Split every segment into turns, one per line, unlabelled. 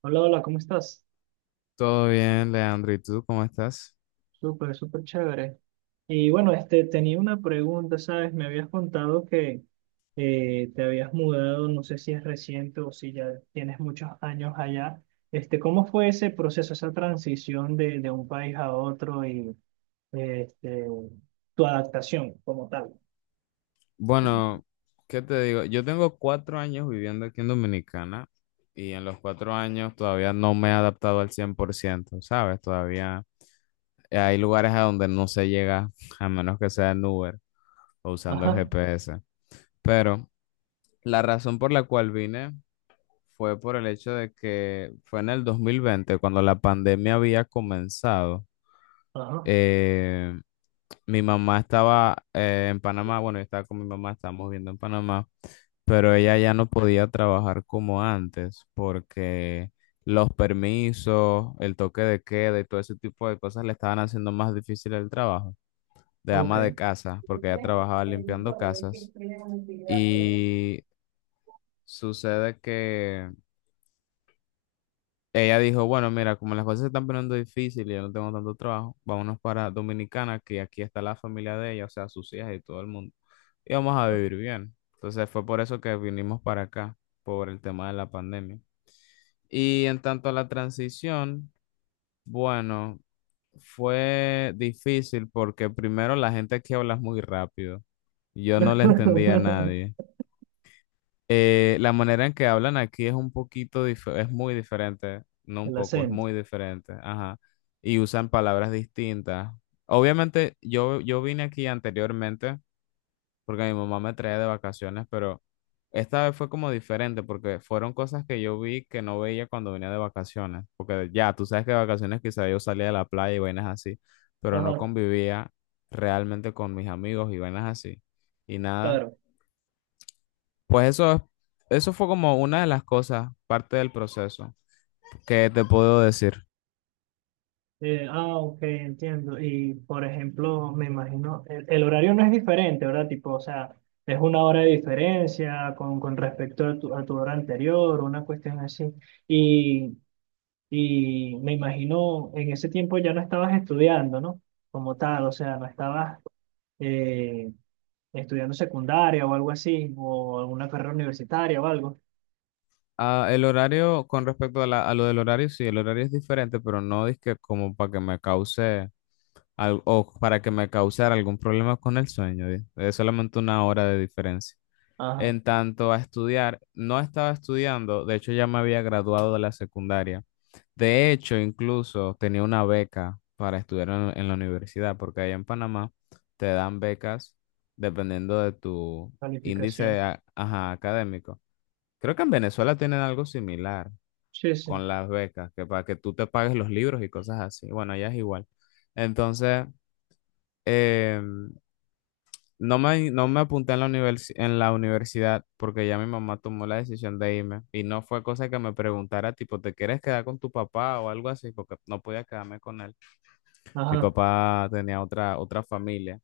Hola, hola, ¿cómo estás?
Todo bien, Leandro. ¿Y tú cómo estás?
Súper, súper chévere. Y bueno, este, tenía una pregunta, ¿sabes? Me habías contado que te habías mudado, no sé si es reciente o si ya tienes muchos años allá. Este, ¿cómo fue ese proceso, esa transición de un país a otro y este, tu adaptación como tal?
Bueno, ¿qué te digo? Yo tengo 4 años viviendo aquí en Dominicana y en los 4 años todavía no me he adaptado al 100%, ¿sabes? Todavía hay lugares a donde no se llega a menos que sea en Uber o usando el
Ajá,
GPS. Pero la razón por la cual vine fue por el hecho de que fue en el 2020 cuando la pandemia había comenzado.
ajá,
Eh, Mi mamá estaba en Panamá, bueno, yo estaba con mi mamá, estábamos viendo en Panamá, pero ella ya no podía trabajar como antes porque los permisos, el toque de queda y todo ese tipo de cosas le estaban haciendo más difícil el trabajo de ama de
ok.
casa, porque ella trabajaba limpiando casas y sucede que ella dijo, bueno, mira, como las cosas se están poniendo difíciles, y yo no tengo tanto trabajo, vámonos para Dominicana, que aquí está la familia de ella, o sea, sus hijas y todo el mundo. Y vamos a vivir bien. Entonces fue por eso que vinimos para acá, por el tema de la pandemia. Y en tanto a la transición, bueno, fue difícil porque primero la gente aquí habla muy rápido. Yo no le entendía a nadie. La manera en que hablan aquí es un poquito, es muy diferente, no un
El
poco, es
acento.
muy diferente, ajá, y usan palabras distintas. Obviamente, yo vine aquí anteriormente porque mi mamá me traía de vacaciones, pero esta vez fue como diferente porque fueron cosas que yo vi que no veía cuando venía de vacaciones, porque ya, tú sabes que de vacaciones quizá yo salía de la playa y vainas así, pero no
Ajá,
convivía realmente con mis amigos y vainas así, y nada.
claro.
Pues eso es- Eso fue como una de las cosas, parte del proceso, que te puedo decir.
Ah, ok, entiendo. Y por ejemplo, me imagino, el horario no es diferente, ¿verdad? Tipo, o sea, es una hora de diferencia con respecto a tu hora anterior, una cuestión así. Y, y me imagino, en ese tiempo ya no estabas estudiando, ¿no? Como tal, o sea, no estabas eh, estudiando secundaria o algo así, o alguna carrera universitaria o algo.
Ah, el horario, con respecto a, a lo del horario, sí, el horario es diferente, pero no es que como para que me cause o para que me causara algún problema con el sueño, es solamente 1 hora de diferencia.
Ajá,
En tanto a estudiar, no estaba estudiando, de hecho ya me había graduado de la secundaria. De hecho, incluso tenía una beca para estudiar en la universidad, porque allá en Panamá te dan becas dependiendo de tu
calificación.
ajá, académico. Creo que en Venezuela tienen algo similar
Sí, sí.
con las becas, que para que tú te pagues los libros y cosas así. Bueno, allá es igual. Entonces, eh, no me apunté en en la universidad porque ya mi mamá tomó la decisión de irme y no fue cosa que me preguntara, tipo, ¿te quieres quedar con tu papá o algo así? Porque no podía quedarme con él. Mi
Ajá.
papá tenía otra familia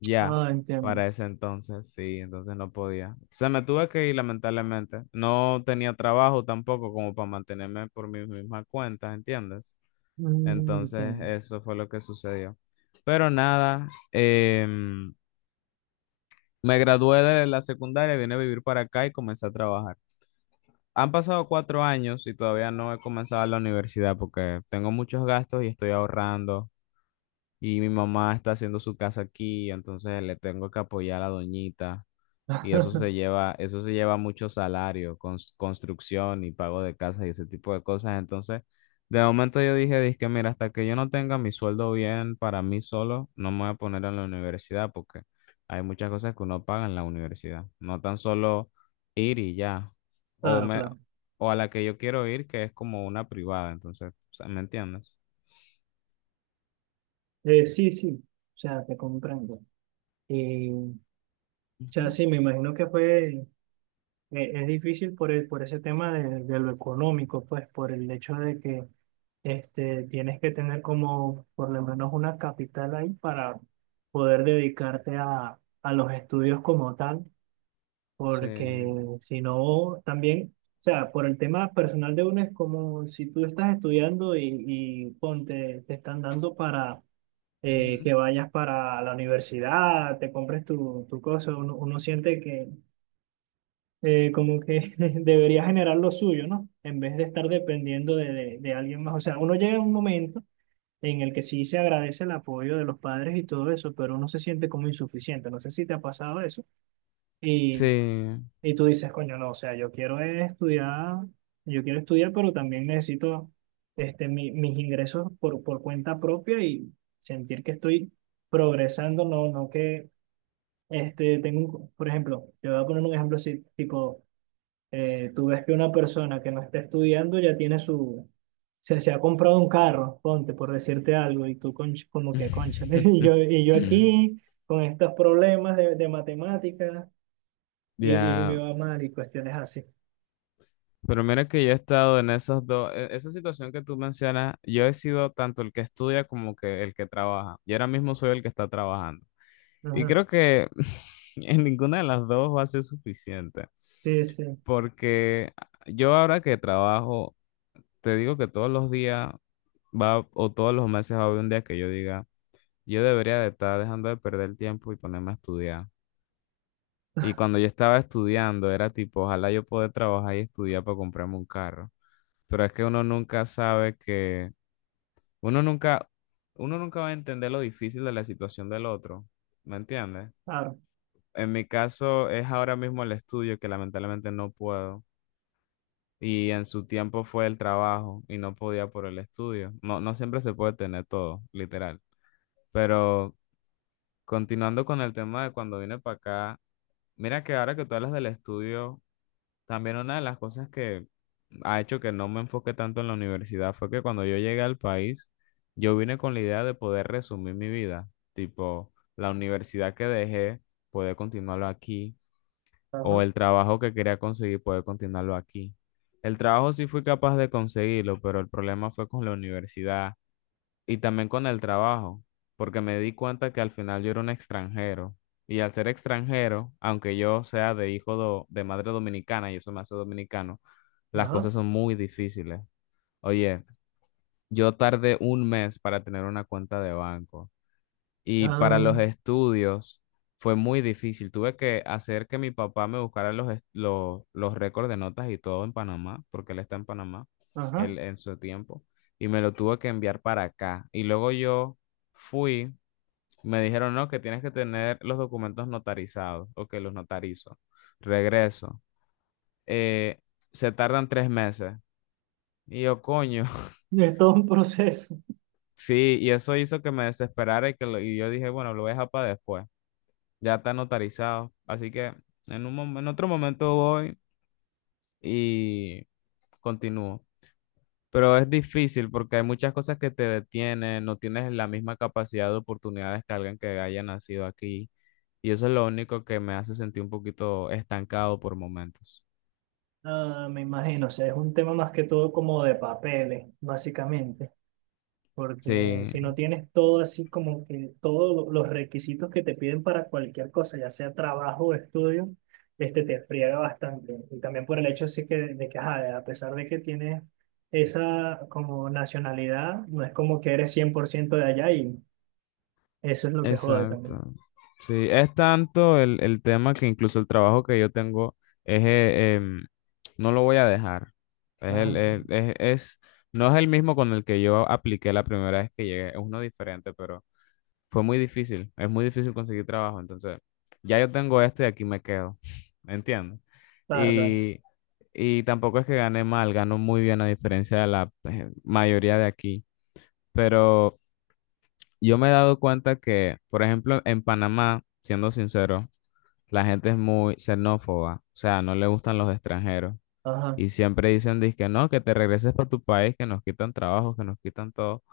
ya
Ah, entiendo.
para ese entonces, sí, entonces no podía. Se me tuve que ir lamentablemente. No tenía trabajo tampoco como para mantenerme por mis mismas cuentas, ¿entiendes?
Mm,
Entonces
entiendo.
eso fue lo que sucedió. Pero nada, me gradué de la secundaria, vine a vivir para acá y comencé a trabajar. Han pasado 4 años y todavía no he comenzado la universidad porque tengo muchos gastos y estoy ahorrando. Y mi mamá está haciendo su casa aquí, entonces le tengo que apoyar a la doñita. Y eso se lleva mucho salario, construcción y pago de casa y ese tipo de cosas. Entonces, de momento yo dije, dije mira, hasta que yo no tenga mi sueldo bien para mí solo, no me voy a poner en la universidad porque hay muchas cosas que uno paga en la universidad. No tan solo ir y ya. O
Claro,
me,
claro.
o a la que yo quiero ir, que es como una privada. Entonces, o sea, ¿me entiendes?
Sí, sí, o sea, te comprendo. Y, o sea,
Ujú.
sí, me imagino que fue, es difícil por el, por ese tema de lo económico, pues, por el hecho de que este, tienes que tener como por lo menos una capital ahí para poder dedicarte a los estudios como tal, porque
Sí.
si no, también, o sea, por el tema personal de uno es como si tú estás estudiando y ponte, te están dando para
Ujú.
que vayas para la universidad, te compres tu, tu cosa, uno, uno siente que como que debería generar lo suyo, ¿no? En vez de estar dependiendo de alguien más. O sea, uno llega a un momento en el que sí se agradece el apoyo de los padres y todo eso, pero uno se siente como insuficiente. No sé si te ha pasado eso. Y
Sí.
y tú dices, coño, no, o sea, yo quiero es estudiar, yo quiero estudiar, pero también necesito este, mis ingresos por cuenta propia y sentir que estoy progresando, no, no que este, tengo, por ejemplo, yo voy a poner un ejemplo así, tipo, tú ves que una persona que no está estudiando ya tiene su, se ha comprado un carro, ponte, por decirte algo, y tú como que, concha, y yo aquí con estos problemas de matemáticas y, y me
Ya,
va mal y cuestiones así.
pero mira que yo he estado en esos dos, esa situación que tú mencionas, yo he sido tanto el que estudia como que el que trabaja. Y ahora mismo soy el que está trabajando. Y
Ujú,
creo que en ninguna de las dos va a ser suficiente,
sí, sí,
porque yo ahora que trabajo, te digo que todos los días va o todos los meses va a haber un día que yo diga, yo debería de estar dejando de perder el tiempo y ponerme a estudiar. Y cuando yo estaba estudiando, era tipo, ojalá yo pueda trabajar y estudiar para comprarme un carro. Pero es que uno nunca sabe que, uno nunca, uno nunca va a entender lo difícil de la situación del otro. ¿Me entiendes?
claro.
En mi caso es ahora mismo el estudio que lamentablemente no puedo. Y en su tiempo fue el trabajo y no podía por el estudio. No, no siempre se puede tener todo, literal. Pero continuando con el tema de cuando vine para acá, mira que ahora que tú hablas del estudio, también una de las cosas que ha hecho que no me enfoque tanto en la universidad fue que cuando yo llegué al país, yo vine con la idea de poder resumir mi vida, tipo la universidad que dejé, poder continuarlo aquí, o
Ajá,
el trabajo que quería conseguir, poder continuarlo aquí. El trabajo sí fui capaz de conseguirlo, pero el problema fue con la universidad, y también con el trabajo, porque me di cuenta que al final yo era un extranjero. Y al ser extranjero, aunque yo sea de de madre dominicana y eso me hace dominicano, las
ajá,
cosas son muy difíciles. Oye, yo tardé 1 mes para tener una cuenta de banco. Y para
ah,
los estudios fue muy difícil. Tuve que hacer que mi papá me buscara los récords de notas y todo en Panamá, porque él está en Panamá,
ajá.
él en su tiempo, y me lo tuvo que enviar para acá. Y luego yo fui, me dijeron, no, que tienes que tener los documentos notarizados, o que los notarizo. Regreso. Eh, Se tardan 3 meses. Y yo, coño,
Es todo un proceso.
sí, y eso hizo que me desesperara y y yo dije, bueno, lo voy a dejar para después. Ya está notarizado. Así que en otro momento voy y continúo. Pero es difícil porque hay muchas cosas que te detienen, no tienes la misma capacidad de oportunidades que alguien que haya nacido aquí. Y eso es lo único que me hace sentir un poquito estancado por momentos.
Ah, me imagino, o sea, es un tema más que todo como de papeles, básicamente, porque
Sí,
si no tienes todo así como que todos los requisitos que te piden para cualquier cosa, ya sea trabajo o estudio, este te friega bastante. Y también por el hecho sí que de que, ajá, a pesar de que tienes esa como nacionalidad, no es como que eres 100% de allá y eso es lo que jode
exacto.
también.
Sí, es tanto el tema que incluso el trabajo que yo tengo es, no lo voy a dejar. Es
Ajá.
el- es- No es el mismo con el que yo apliqué la primera vez que llegué, es uno diferente, pero fue muy difícil, es muy difícil conseguir trabajo. Entonces, ya yo tengo este y aquí me quedo, ¿me entiendes?
Carga,
Y, y tampoco es que gane mal, gano muy bien a diferencia de la mayoría de aquí, pero... Yo me he dado cuenta que, por ejemplo, en Panamá, siendo sincero, la gente es muy xenófoba, o sea, no le gustan los extranjeros
ajá,
y siempre dicen, que no, que te regreses para tu país, que nos quitan trabajo, que nos quitan todo.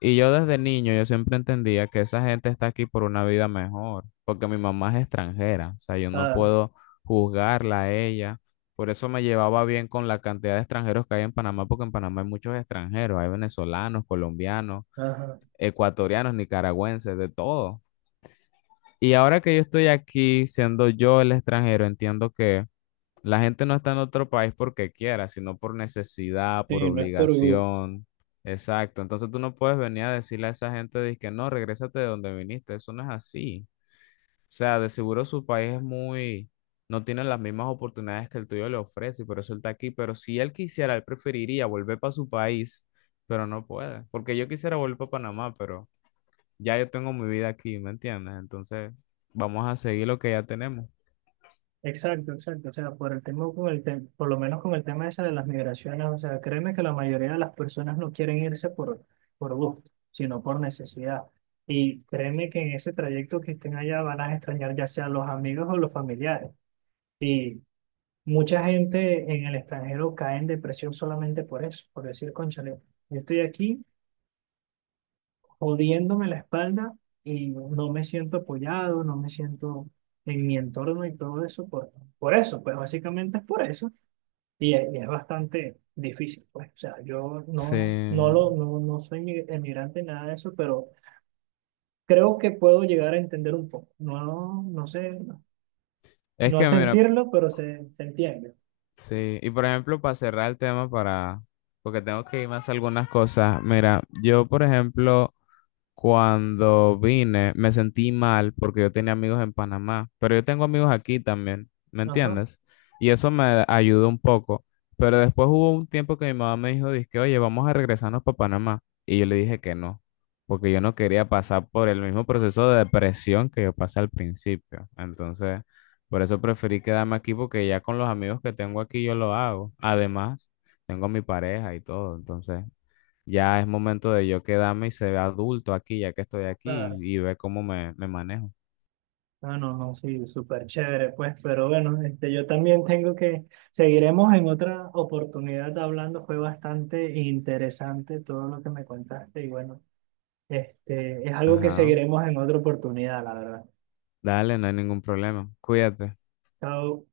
Y yo desde niño, yo siempre entendía que esa gente está aquí por una vida mejor, porque mi mamá es extranjera, o sea, yo no
claro,
puedo juzgarla a ella. Por eso me llevaba bien con la cantidad de extranjeros que hay en Panamá, porque en Panamá hay muchos extranjeros, hay venezolanos, colombianos,
ajá.
ecuatorianos, nicaragüenses, de todo. Y ahora que yo estoy aquí, siendo yo el extranjero, entiendo que la gente no está en otro país porque quiera, sino por necesidad, por
Sí, no es por gusto.
obligación. Exacto. Entonces tú no puedes venir a decirle a esa gente, de que no, regrésate de donde viniste. Eso no es así. O sea, de seguro su país es muy, no tiene las mismas oportunidades que el tuyo le ofrece y por eso él está aquí. Pero si él quisiera, él preferiría volver para su país, pero no puede. Porque yo quisiera volver para Panamá, pero ya yo tengo mi vida aquí, ¿me entiendes? Entonces, vamos a seguir lo que ya tenemos.
Exacto, exacto. O sea, por el tema con el por lo menos con el tema ese de las migraciones, o sea, créeme que la mayoría de las personas no quieren irse por gusto, sino por necesidad. Y créeme que en ese trayecto que estén allá van a extrañar ya sea los amigos o los familiares. Y mucha gente en el extranjero cae en depresión solamente por eso, por decir, cónchale, yo estoy aquí jodiéndome la espalda y no me siento apoyado, no me siento en mi entorno y todo eso por eso, pues básicamente es por eso y es bastante difícil, pues, o sea, yo no, no,
Sí.
lo, no, no soy emigrante, nada de eso, pero creo que puedo llegar a entender un poco, no, no sé, no,
Es
no a
que, mira,
sentirlo, pero se entiende,
sí. Y por ejemplo, para cerrar el tema, para, porque tengo que irme a hacer algunas cosas. Mira, yo, por ejemplo, cuando vine, me sentí mal porque yo tenía amigos en Panamá, pero yo tengo amigos aquí también, ¿me
ajá,
entiendes? Y eso me ayudó un poco. Pero después hubo un tiempo que mi mamá me dijo, dizque, oye, vamos a regresarnos para Panamá. Y yo le dije que no, porque yo no quería pasar por el mismo proceso de depresión que yo pasé al principio. Entonces, por eso preferí quedarme aquí porque ya con los amigos que tengo aquí yo lo hago. Además, tengo a mi pareja y todo, entonces... Ya es momento de yo quedarme y ser adulto aquí, ya que estoy aquí,
claro.
y ver cómo me, me manejo.
No, no, no, sí, súper chévere, pues, pero bueno, este, yo también tengo que, seguiremos en otra oportunidad hablando, fue bastante interesante todo lo que me contaste y bueno, este, es algo que
Ajá.
seguiremos en otra oportunidad, la verdad.
Dale, no hay ningún problema. Cuídate.
Chao.